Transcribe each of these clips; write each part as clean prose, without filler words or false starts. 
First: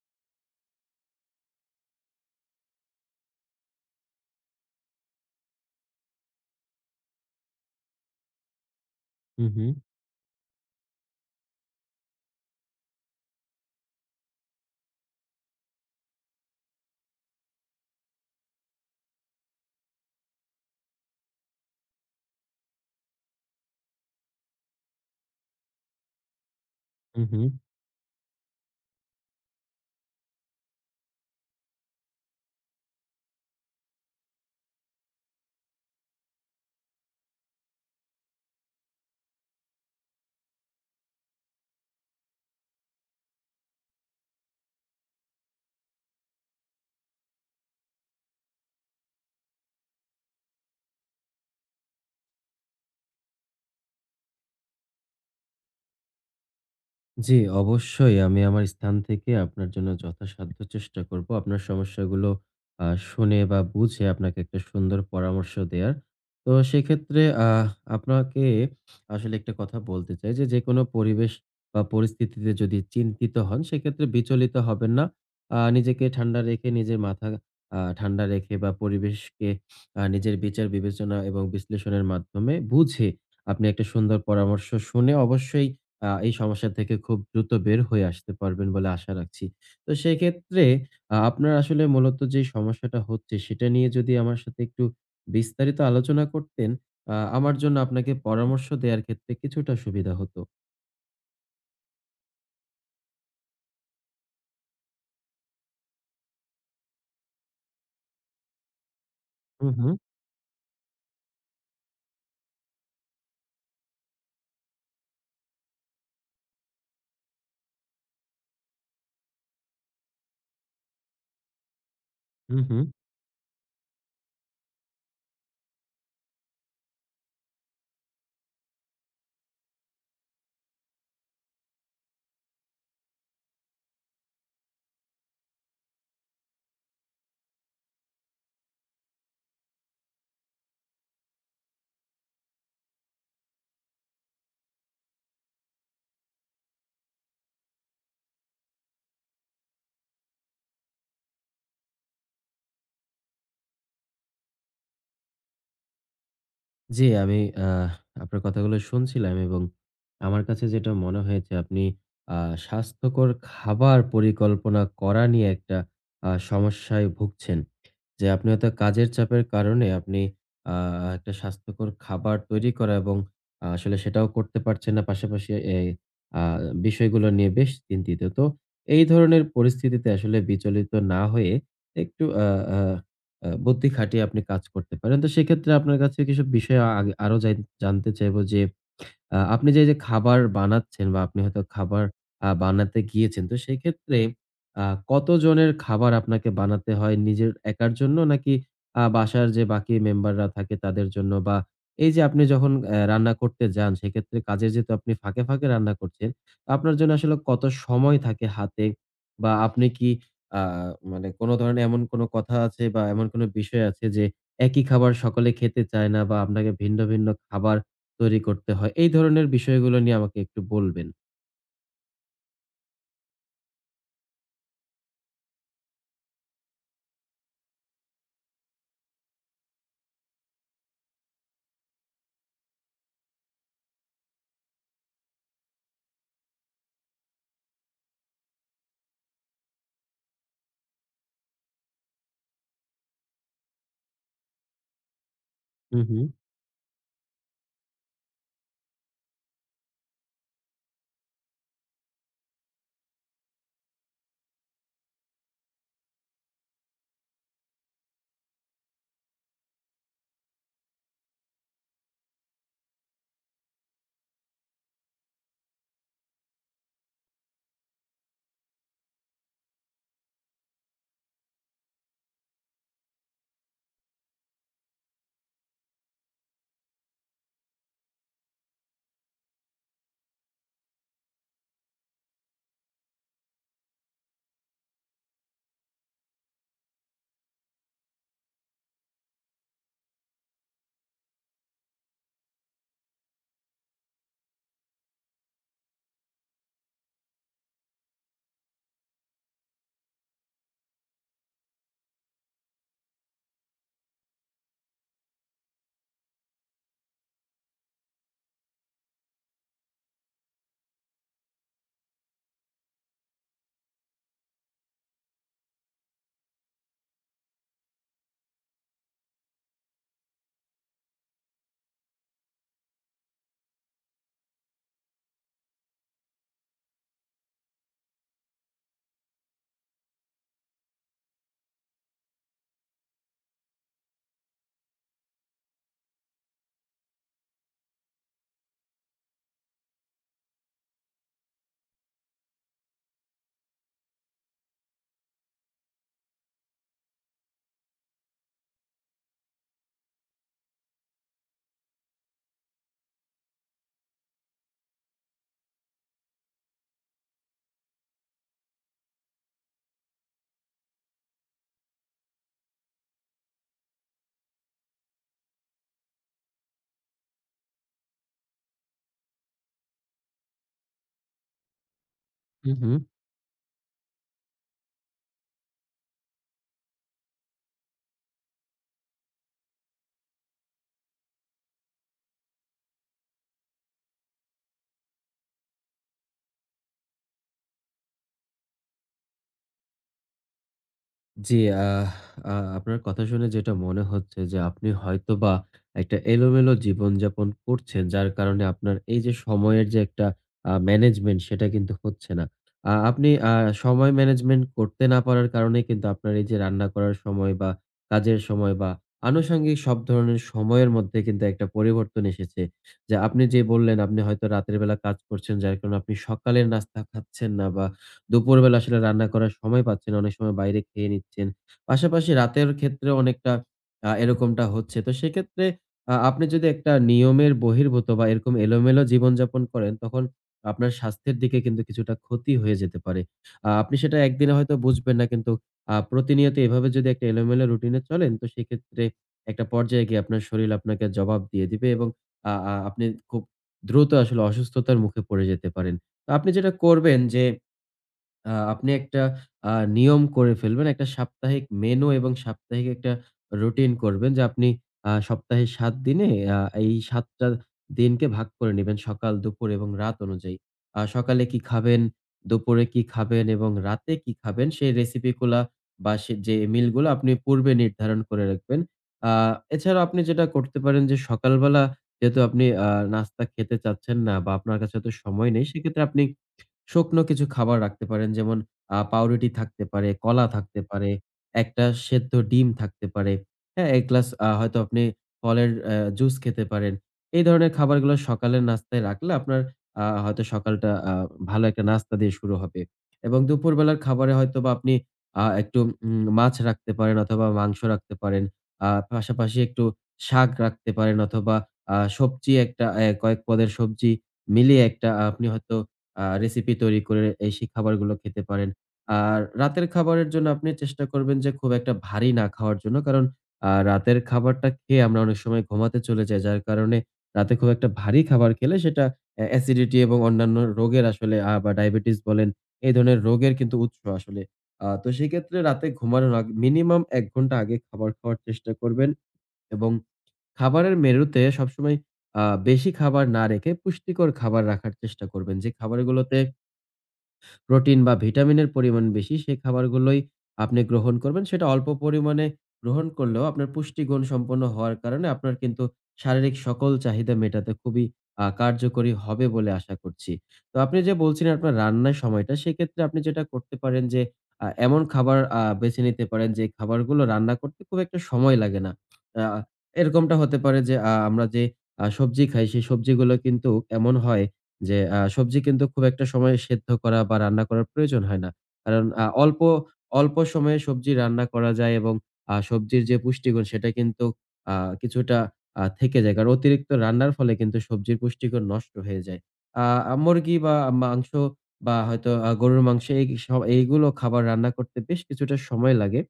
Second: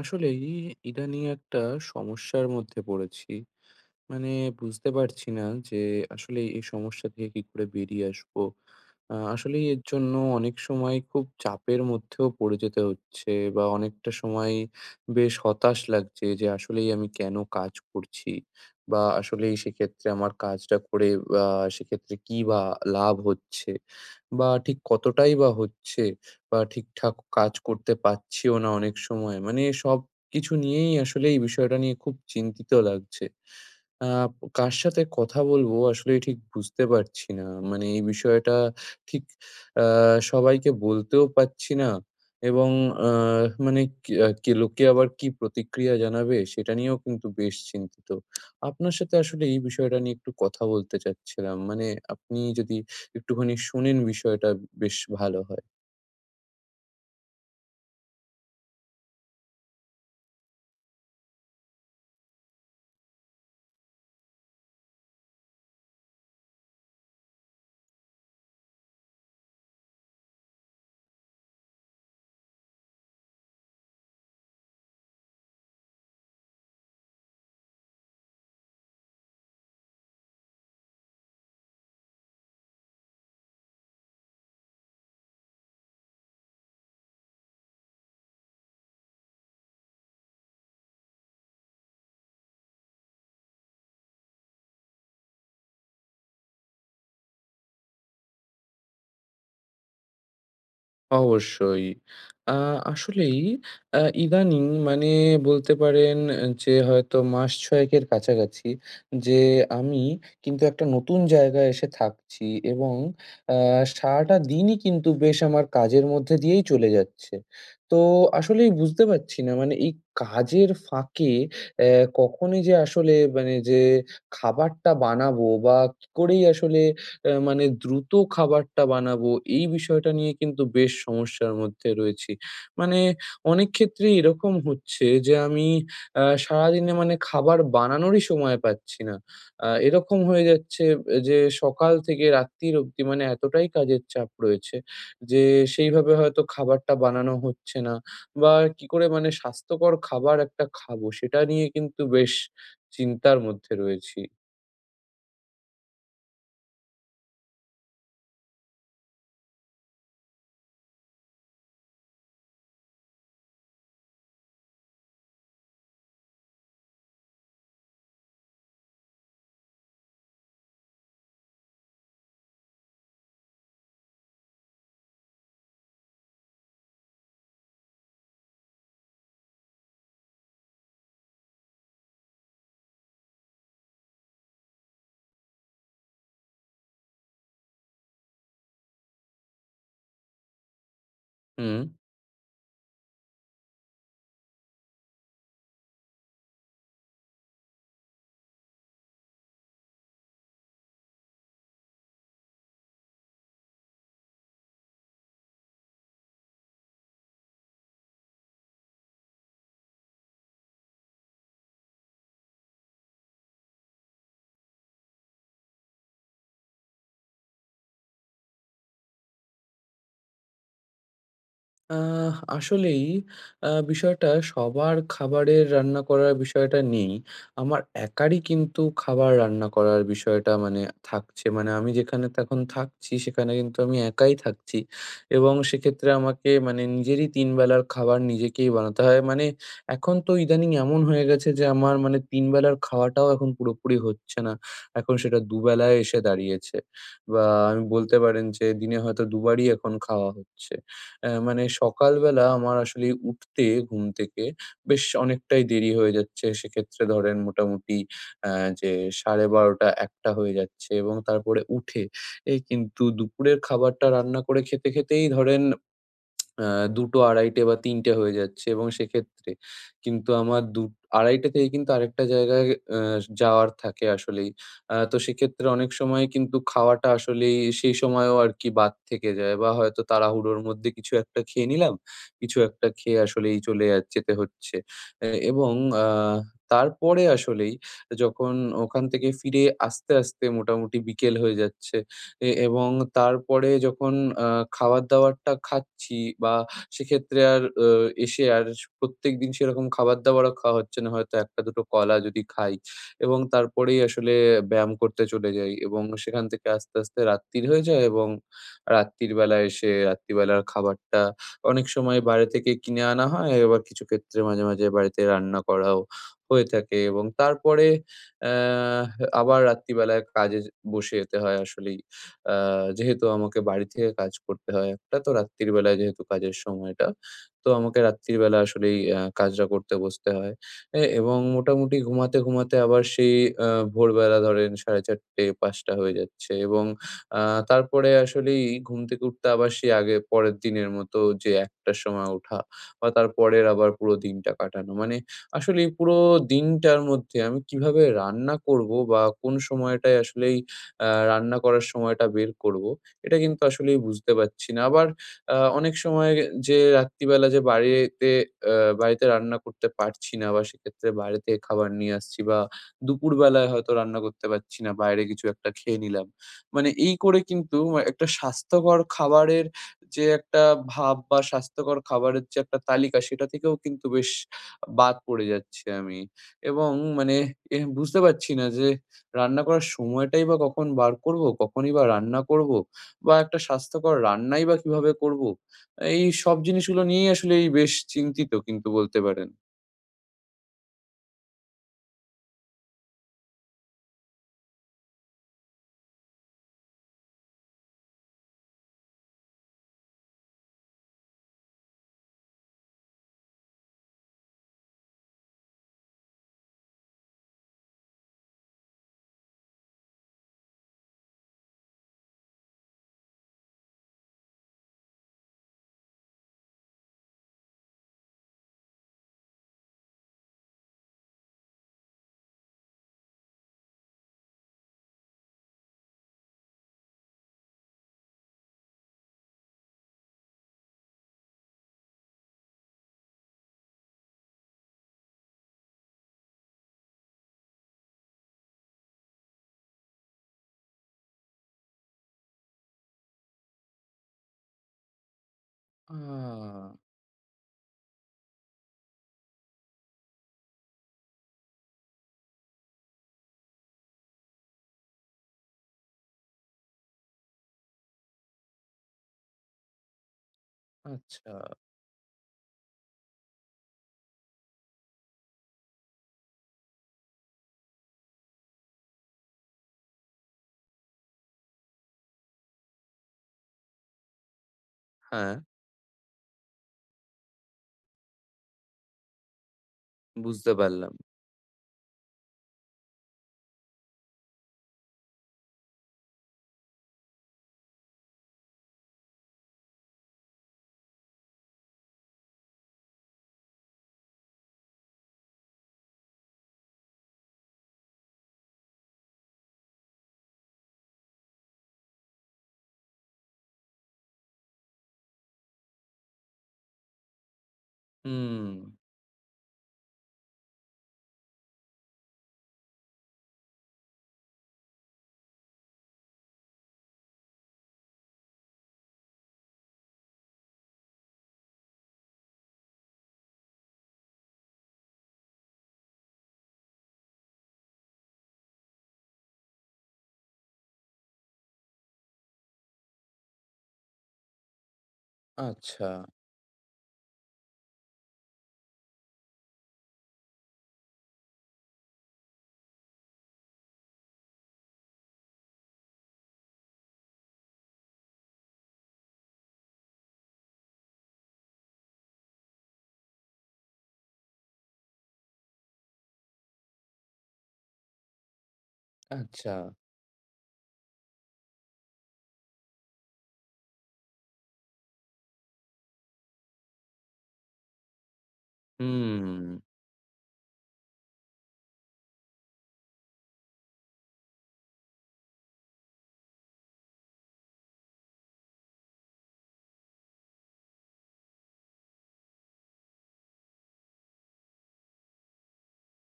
আসলেই ইদানিং একটা সমস্যার মধ্যে পড়েছি। মানে বুঝতে পারছি না যে আসলে এই সমস্যা থেকে কি করে বেরিয়ে আসবো। হুম, আসলে হুম, এর জন্য অনেক সময় খুব চাপের মধ্যেও পড়ে যেতে হচ্ছে বা অনেকটা সময় বেশ হতাশ লাগছে যে আসলেই আমি কেন কাজ করছি? বা আসলেই সেক্ষেত্রে আমার কাজটা করে আ সেক্ষেত্রে কি বা লাভ হচ্ছে? বা ঠিক কতটাই বা হচ্ছে? বা ঠিকঠাক হুম, হুম। কাজ করতে পারছিও না অনেক সময়। মানে সবকিছু নিয়েই আসলে এই বিষয়টা নিয়ে খুব চিন্তিত লাগছে। আ কার সাথে কথা বলবো আসলেই ঠিক বুঝতে পারছি না। মানে এই বিষয়টা ঠিক আ সবাইকে বলতেও পারছি না এবং আ মানে কি কে লোকে আবার কি প্রতিক্রিয়া জানাবে সেটা নিয়েও কিন্তু বেশ চিন্তিত। আপনার সাথে আসলে এই বিষয়টা নিয়ে একটু কথা বলতে চাচ্ছিলাম। মানে আপনি যদি একটুখানি শোনেন, বিষয়টা বেশ ভালো হয়। জি, অবশ্যই আমি আমার স্থান থেকে আপনার জন্য যথাসাধ্য চেষ্টা করব। আপনার সমস্যাগুলো আ শুনে বা বুঝে আপনাকে একটা সুন্দর পরামর্শ দেয়ার। তো সেক্ষেত্রে আহ আপনাকে আসলে একটা কথা বলতে চাই যে, যেকোনো পরিবেশ বা পরিস্থিতিতে যদি চিন্তিত হন সেক্ষেত্রে বিচলিত হবেন না। নিজেকে ঠান্ডা রেখে নিজের মাথা ঠান্ডা রেখে বা পরিবেশকে নিজের বিচার বিবেচনা এবং বিশ্লেষণের মাধ্যমে বুঝে আপনি একটা সুন্দর পরামর্শ শুনে অবশ্যই এই সমস্যা থেকে খুব দ্রুত বের হয়ে আসতে পারবেন বলে আশা রাখছি। তো সেক্ষেত্রে আপনার আসলে মূলত যে সমস্যাটা হচ্ছে সেটা নিয়ে যদি আমার সাথে একটু বিস্তারিত আলোচনা করতেন, আমার জন্য আপনাকে পরামর্শ দেওয়ার ক্ষেত্রে কিছুটা সুবিধা হতো। অবশ্যই। আ আসলেই ইদানিং মানে বলতে পারেন যে হয়তো মাস ৬ এর কাছাকাছি যে হু, হু, আমি কিন্তু একটা নতুন জায়গায় এসে থাকছি এবং আ সারাটা দিনই কিন্তু বেশ আমার কাজের মধ্যে দিয়েই চলে যাচ্ছে। তো আসলেই বুঝতে পারছি না মানে এই কাজের ফাঁকে অ্যা হু, কখনই যে হু। আসলে মানে যে খাবারটা বানাবো বা কি করেই আসলে মানে দ্রুত খাবারটা বানাবো, এই বিষয়টা নিয়ে কিন্তু বেশ সমস্যার মধ্যে রয়েছি। মানে অনেক ক্ষেত্রেই এরকম হচ্ছে যে আমি সারাদিনে মানে খাবার বানানোরই সময় পাচ্ছি না। এরকম হয়ে যাচ্ছে যে সকাল থেকে রাত্তির অবধি মানে এতটাই কাজের চাপ রয়েছে যে সেইভাবে হয়তো খাবারটা বানানো হচ্ছে না বা কি করে মানে স্বাস্থ্যকর খাবার একটা খাবো সেটা নিয়ে কিন্তু বেশ চিন্তার মধ্যে রয়েছি। জি, আমি আহ আপনার কথাগুলো শুনছিলাম এবং আমার কাছে যেটা মনে হয়েছে আপনি স্বাস্থ্যকর খাবার পরিকল্পনা করা নিয়ে একটা সমস্যায় ভুগছেন। যে আপনি হয়তো কাজের চাপের কারণে আপনি একটা স্বাস্থ্যকর খাবার তৈরি করা এবং আসলে সেটাও করতে পারছেন না। পাশাপাশি এই আহ বিষয়গুলো নিয়ে বেশ চিন্তিত। তো এই ধরনের পরিস্থিতিতে আসলে বিচলিত না হয়ে একটু আহ আহ আ বুদ্ধি খাটিয়ে আপনি কাজ করতে পারেন। তো সেক্ষেত্রে আপনার কাছে কিসব বিষয়ে আগে আরো জানতে চাইবো যে, আপনি যে খাবার বানাচ্ছেন বা আপনি হয়তো হুম। খাবার বানাতে গিয়েছেন। তো সেক্ষেত্রে আ কতজনের খাবার আপনাকে বানাতে হয় নিজের একার জন্য? নাকি বাসার যে বাকি মেম্বাররা থাকে তাদের জন্য? বা এই যে আপনি যখন রান্না করতে যান সেক্ষেত্রে কাজে যেহেতু আপনি ফাঁকে, ফাঁকে রান্না করছেন, তো আপনার জন্য আসলে কত সময় থাকে হাতে? বা আপনি কি আ মানে কোন ধরনের এমন কোন কথা আছে বা এমন কোন বিষয় আছে যে একই খাবার সকলে খেতে চায় না বা আপনাকে ভিন্ন, ভিন্ন খাবার তৈরি করতে হয়। এই ধরনের বিষয়গুলো নিয়ে আমাকে একটু বলবেন। আসলেই বিষয়টা সবার খাবারের রান্না করার বিষয়টা নেই, আমার একারই কিন্তু খাবার রান্না করার বিষয়টা মানে থাকছে। মানে আমি যেখানে এখন থাকছি সেখানে কিন্তু আমি একাই থাকছি এবং সেক্ষেত্রে আমাকে মানে নিজেরই তিন বেলার খাবার নিজেকেই বানাতে হয়। মানে এখন তো ইদানিং এমন হয়ে গেছে যে আমার মানে তিন বেলার খাওয়াটাও এখন পুরোপুরি হচ্ছে না, এখন সেটা দুবেলায় হু, এসে হু, দাঁড়িয়েছে। বা আমি বলতে পারেন যে দিনে হয়তো দুবারই এখন খাওয়া হচ্ছে। মানে সকালবেলা আমার আসলে উঠতে ঘুম থেকে বেশ অনেকটাই দেরি হয়ে যাচ্ছে। সেক্ষেত্রে ধরেন মোটামুটি অ্যা যে ১২:৩০-১টা হয়ে যাচ্ছে এবং তারপরে উঠে কিন্তু দুপুরের খাবারটা রান্না করে খেতে, খেতেই ধরেন আ ২ঃ০০, ২ঃ৩০ বা ৩ঃ০০ হয়ে যাচ্ছে, এবং সেক্ষেত্রে কিন্তু আমার ২ঃ৩০ থেকে কিন্তু আরেকটা জায়গায় আ যাওয়ার থাকে আসলেই। তো সেক্ষেত্রে অনেক সময় কিন্তু খাওয়াটা আসলেই সেই সময়ও আরকি বাদ থেকে যায় বা হয়তো তাড়াহুড়োর মধ্যে কিছু একটা খেয়ে নিলাম। কিছু একটা খেয়ে আসলেই চলে যেতে হচ্ছে। এবং আ তারপরে আসলেই যখন ওখান থেকে ফিরে আসতে, আসতে মোটামুটি বিকেল হয়ে যাচ্ছে। এবং তারপরে যখন আ খাবার-দাবারটা খাচ্ছি বা সেক্ষেত্রে আর এসে আর প্রত্যেকদিন সেরকম খাবার-দাবারও খাওয়া হচ্ছে না। হয়তো ১টা টা ২টো টো কলা যদি খাই এবং তারপরেই আসলে ব্যায়াম করতে চলে যাই এবং সেখান থেকে আস্তে, আস্তে রাত্তির হয়ে যায়। এবং রাত্তির বেলা এসে রাত্রিবেলার খাবারটা অনেক সময় বাইরে থেকে কিনে আনা হয়। আবার কিছু ক্ষেত্রে মাঝে, মাঝে বাড়িতে রান্না করাও হয়ে থাকে এবং তারপরে অ্যা আবার রাত্রিবেলায় কাজে বসে যেতে হয় আসলেই। আ যেহেতু আমাকে বাড়ি থেকে কাজ করতে হয় একটা, তো রাত্রির বেলায় যেহেতু কাজের সময়টা, তো আমাকে রাত্রির বেলা আসলেই কাজটা করতে বসতে হয়। এবং মোটামুটি ঘুমাতে, ঘুমাতে আবার সেই আ ভোরবেলা ধরেন 4:30-5টা হয়ে যাচ্ছে এবং আ তারপরে আসলেই ঘুম থেকে উঠতে আবার সেই আগে পরের দিনের মতো যে 1টার সময় ওঠা, বা তারপরের আবার পুরো দিনটা কাটানো। মানে আসলেই পুরো দিনটার মধ্যে আমি কিভাবে রান্না করব বা কোন সময়টায় আসলেই রান্না করার সময়টা বের করব। এটা কিন্তু আসলেই বুঝতে পারছি না। আবার অনেক সময় যে রাত্রিবেলা যে বাড়িতে আ বাড়িতে রান্না করতে পারছি না বা সেক্ষেত্রে বাইরে থেকে খাবার নিয়ে আসছি বা দুপুরবেলায় হয়তো রান্না করতে পারছি না, বাইরে কিছু একটা খেয়ে নিলাম। মানে এই করে কিন্তু একটা স্বাস্থ্যকর খাবারের যে একটা ভাব বা স্বাস্থ্যকর খাবারের যে হু, একটা হু। তালিকা সেটা থেকেও কিন্তু বেশ বাদ পড়ে যাচ্ছি আমি, এবং মানে বুঝতে পারছি না যে রান্না করার সময়টাই বা কখন বার করব? কখনই বা রান্না করব? বা একটা স্বাস্থ্যকর রান্নাই বা কিভাবে করব? এই সব জিনিসগুলো নিয়েই আসলেই বেশ চিন্তিত কিন্তু বলতে পারেন। জি, আহ আ আপনার কথা শুনে যেটা মনে হচ্ছে যে আপনি হয়তোবা একটা এলোমেলো জীবনযাপন করছেন। যার কারণে আপনার এই যে সময়ের যে একটা ম্যানেজমেন্ট সেটা কিন্তু হচ্ছে না। আপনি সময় ম্যানেজমেন্ট করতে না পারার কারণে কিন্তু আপনার এই যে রান্না করার সময় বা কাজের সময় বা আনুষঙ্গিক সব ধরনের সময়ের মধ্যে কিন্তু একটা পরিবর্তন এসেছে। যে আপনি যে বললেন আপনি হয়তো রাতের বেলা কাজ করছেন যার কারণে আপনি সকালের নাস্তা খাচ্ছেন না বা দুপুরবেলা আসলে রান্না করার সময় পাচ্ছেন, অনেক সময় বাইরে খেয়ে নিচ্ছেন। পাশাপাশি রাতের ক্ষেত্রেও অনেকটা এরকমটা হচ্ছে। তো সেক্ষেত্রে আপনি যদি একটা নিয়মের বহির্ভূত বা এরকম এলোমেলো জীবনযাপন করেন, তখন আপনার স্বাস্থ্যের দিকে কিন্তু কিছুটা ক্ষতি হয়ে যেতে পারে। আপনি সেটা একদিনে হয়তো বুঝবেন না, কিন্তু প্রতিনিয়ত এভাবে যদি একটা এলোমেলো রুটিনে চলেন, তো সেক্ষেত্রে একটা পর্যায়ে গিয়ে আপনার শরীর আপনাকে জবাব দিয়ে দিবে এবং আ আ আপনি খুব দ্রুত আসলে অসুস্থতার মুখে পড়ে যেতে পারেন। তো আপনি যেটা আ করবেন যে আপনি একটা আ নিয়ম করে ফেলবেন। একটা সাপ্তাহিক মেনু এবং সাপ্তাহিক একটা রুটিন করবেন, যে আপনি সপ্তাহে ৭ দিনে আ এই ৭ টা দিনকে ভাগ করে নিবেন সকাল, দুপুর এবং রাত অনুযায়ী। সকালে আচ্ছা। কি খাবেন, দুপুরে কি খাবেন এবং রাতে কি খাবেন সেই রেসিপি গুলা বা সে যে মিল গুলো আপনি পূর্বে নির্ধারণ করে রাখবেন। আ এছাড়াও আপনি যেটা করতে পারেন যে সকালবেলা যেহেতু আপনি নাস্তা খেতে চাচ্ছেন না বা আপনার কাছে তো সময় হ্যাঁ, নেই, সেক্ষেত্রে আপনি শুকনো কিছু খাবার রাখতে পারেন, যেমন পাউরুটি থাকতে পারে, কলা বুঝতে থাকতে পারে, পারলাম। একটা সেদ্ধ ডিম থাকতে পারে। হ্যাঁ? ১ গ্লাস হয়তো আপনি ফলের জুস খেতে পারেন। এই ধরনের খাবারগুলো সকালের নাস্তায় রাখলে আপনার হয়তো সকালটা ভালো একটা নাস্তা দিয়ে শুরু হবে। এবং দুপুরবেলার খাবারে হয়তোবা আপনি একটু মাছ রাখতে পারেন অথবা মাংস রাখতে পারেন। পাশাপাশি একটু শাক রাখতে পারেন অথবা সবজি একটা কয়েক পদের সবজি মিলিয়ে একটা আপনি হয়তো রেসিপি তৈরি করে এই সেই খাবারগুলো খেতে হুম। পারেন। আর রাতের খাবারের জন্য আপনি চেষ্টা করবেন যে খুব একটা ভারী না খাওয়ার জন্য। কারণ রাতের খাবারটা খেয়ে আমরা অনেক সময় ঘুমাতে চলে যাই। যার কারণে রাতে খুব একটা ভারী খাবার খেলে সেটা অ্যাসিডিটি এবং অন্যান্য রোগের আসলে বা ডায়াবেটিস বলেন, এই ধরনের রোগের কিন্তু উৎস আসলে। তো সেক্ষেত্রে রাতে ঘুমানোর আগ মিনিমাম ১ ঘন্টা আগে খাবার খাওয়ার চেষ্টা করবেন এবং খাবারের মেনুতে সবসময় আ বেশি খাবার না রেখে পুষ্টিকর খাবার রাখার চেষ্টা করবেন। যে আচ্ছা, খাবারগুলোতে প্রোটিন বা ভিটামিনের পরিমাণ বেশি সেই খাবারগুলোই আপনি গ্রহণ করবেন। সেটা অল্প পরিমাণে গ্রহণ করলেও আপনার পুষ্টিগুণ সম্পন্ন হওয়ার কারণে আপনার কিন্তু শারীরিক সকল চাহিদা মেটাতে খুবই কার্যকরী হবে বলে আশা করছি। তো আপনি যে বলছিলেন আপনার রান্নার সময়টা, সেক্ষেত্রে আপনি যেটা করতে পারেন যে এমন খাবার বেছে নিতে পারেন যে খাবারগুলো রান্না করতে খুব একটা সময় লাগে না। আ আচ্ছা। এরকমটা হতে পারে যে আমরা যে সবজি খাই সেই সবজিগুলো কিন্তু এমন হয় যে সবজি কিন্তু খুব একটা সময় সেদ্ধ করা বা রান্না করার প্রয়োজন হয় না। কারণ অল্প, হুম। অল্প সময়ে সবজি রান্না করা যায় এবং সবজির যে পুষ্টিগুণ সেটা কিন্তু আ কিছুটা থেকে যায়। কারণ অতিরিক্ত রান্নার ফলে কিন্তু সবজির পুষ্টিগুণ নষ্ট হয়ে যায়। আ মুরগি বা মাংস বা হয়তো গরুর মাংস, এই স এইগুলো খাবার রান্না করতে বেশ কিছুটা সময় লাগে।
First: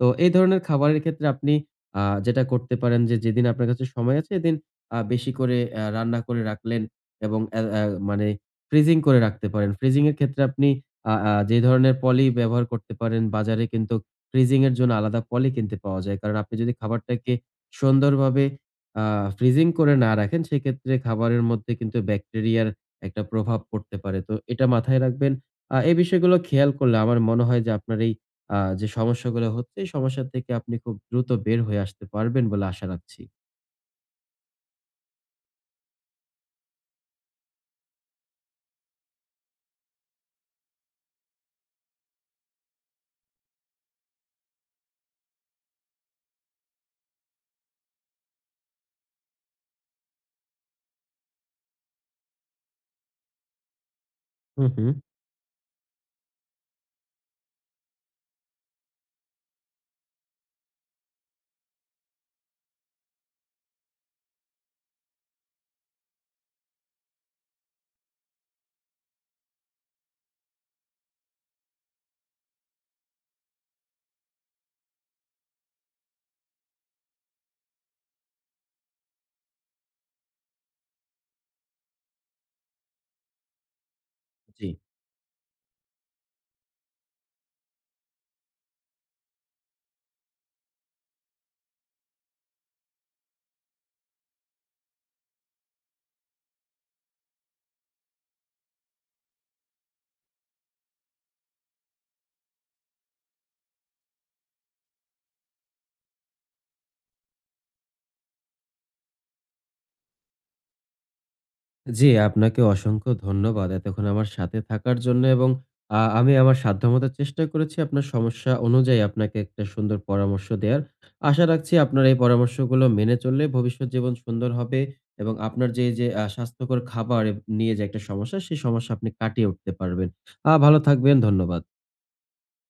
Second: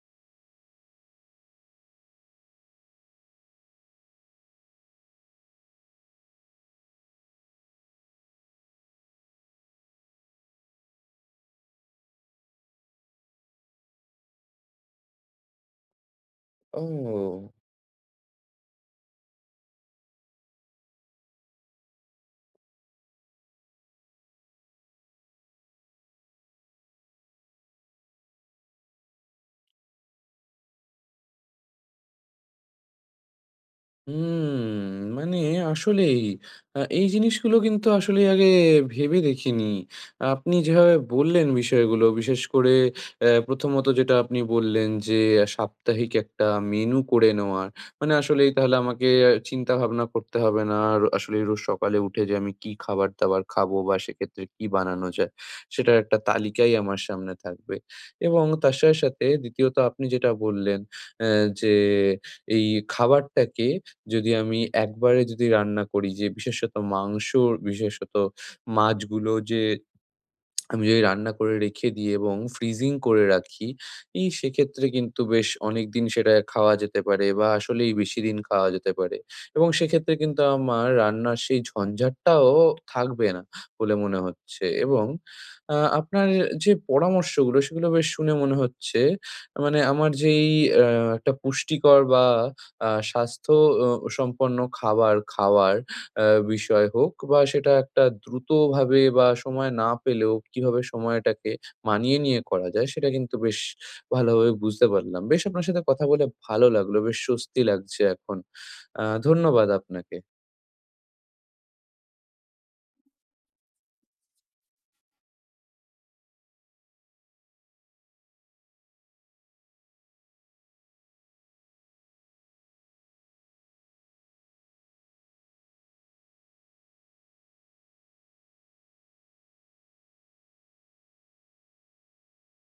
তো এই ধরনের খাবারের ক্ষেত্রে আপনি যেটা করতে পারেন যে, যেদিন আপনার কাছে সময় আছে এদিন বেশি করে রান্না করে রাখলেন এবং অ্যা অ্যা মানে ফ্রিজিং করে রাখতে পারেন। ফ্রিজিং এর ক্ষেত্রে আপনি আ আ যে ধরনের পলি ব্যবহার করতে পারেন, বাজারে কিন্তু ফ্রিজিং এর জন্য আলাদা পলি কিনতে পাওয়া যায়। কারণ আপনি যদি খাবারটাকে ও! সুন্দরভাবে আ ফ্রিজিং করে না রাখেন, সেক্ষেত্রে খাবারের মধ্যে কিন্তু ব্যাকটেরিয়ার একটা প্রভাব পড়তে পারে। তো এটা মাথায় রাখবেন। এই বিষয়গুলো খেয়াল করলে আমার মনে হয় যে আপনার এই যে সমস্যাগুলো হচ্ছে, এই সমস্যা থেকে আপনি খুব দ্রুত বের হয়ে আসতে পারবেন বলে আশা রাখছি। হুম, মানে আসলেই এই জিনিসগুলো কিন্তু আসলে আগে ভেবে দেখিনি। আপনি যেভাবে বললেন বিষয়গুলো, বিশেষ করে প্রথমত যেটা আপনি বললেন যে সাপ্তাহিক একটা মেনু করে নেওয়ার। মানে আসলেই তাহলে আমাকে চিন্তাভাবনা করতে হবে না, আর আসলেই রোজ সকালে উঠে যে আমি কি খাবার-দাবার খাবো বা সেক্ষেত্রে হু, কি হু। বানানো যায়, সেটার একটা তালিকাই আমার সামনে থাকবে। এবং তার সাথে, সাথে দ্বিতীয়ত আপনি যেটা বললেন অ্যা যে এই খাবারটাকে যদি আমি একবারে যদি রান্না করি, যে বিশেষত মাংস, বিশেষত মাছগুলো যে আমি যদি রান্না করে রেখে দিই এবং ফ্রিজিং করে রাখি, সেক্ষেত্রে কিন্তু বেশ অনেকদিন সেটা খাওয়া যেতে পারে বা আসলেই বেশিদিন খাওয়া যেতে পারে। এবং সেক্ষেত্রে কিন্তু আমার রান্নার সেই ঝঞ্ঝাটটাও থাকবে না বলে মনে হচ্ছে। জি। এবং আপনার যে পরামর্শগুলো সেগুলো বেশ শুনে মনে হচ্ছে, মানে আমার যেই আ একটা পুষ্টিকর বা স্বাস্থ্য সম্পন্ন খাবার খাওয়ার আ বিষয় হোক, বা সেটা একটা দ্রুতভাবে বা সময় না পেলেও কিভাবে সময়টাকে মানিয়ে নিয়ে করা যায় সেটা কিন্তু বেশ ভালোভাবে বুঝতে পারলাম। বেশ আপনার সাথে কথা বলে ভালো লাগলো। বেশ স্বস্তি লাগছে এখন। ধন্যবাদ আপনাকে। জি, আপনাকে অসংখ্য ধন্যবাদ এতক্ষণ আমার সাথে থাকার জন্য এবং আমি আমার সাধ্যমত চেষ্টা করেছি আপনার সমস্যা অনুযায়ী আপনাকে একটা সুন্দর পরামর্শ দেয়ার। আশা রাখছি আপনার এই পরামর্শগুলো মেনে চললে ভবিষ্যৎ জীবন সুন্দর হবে এবং আপনার যে স্বাস্থ্যকর খাবার নিয়ে যে একটা সমস্যা, সেই সমস্যা আপনি কাটিয়ে উঠতে পারবেন। ভালো থাকবেন। ধন্যবাদ।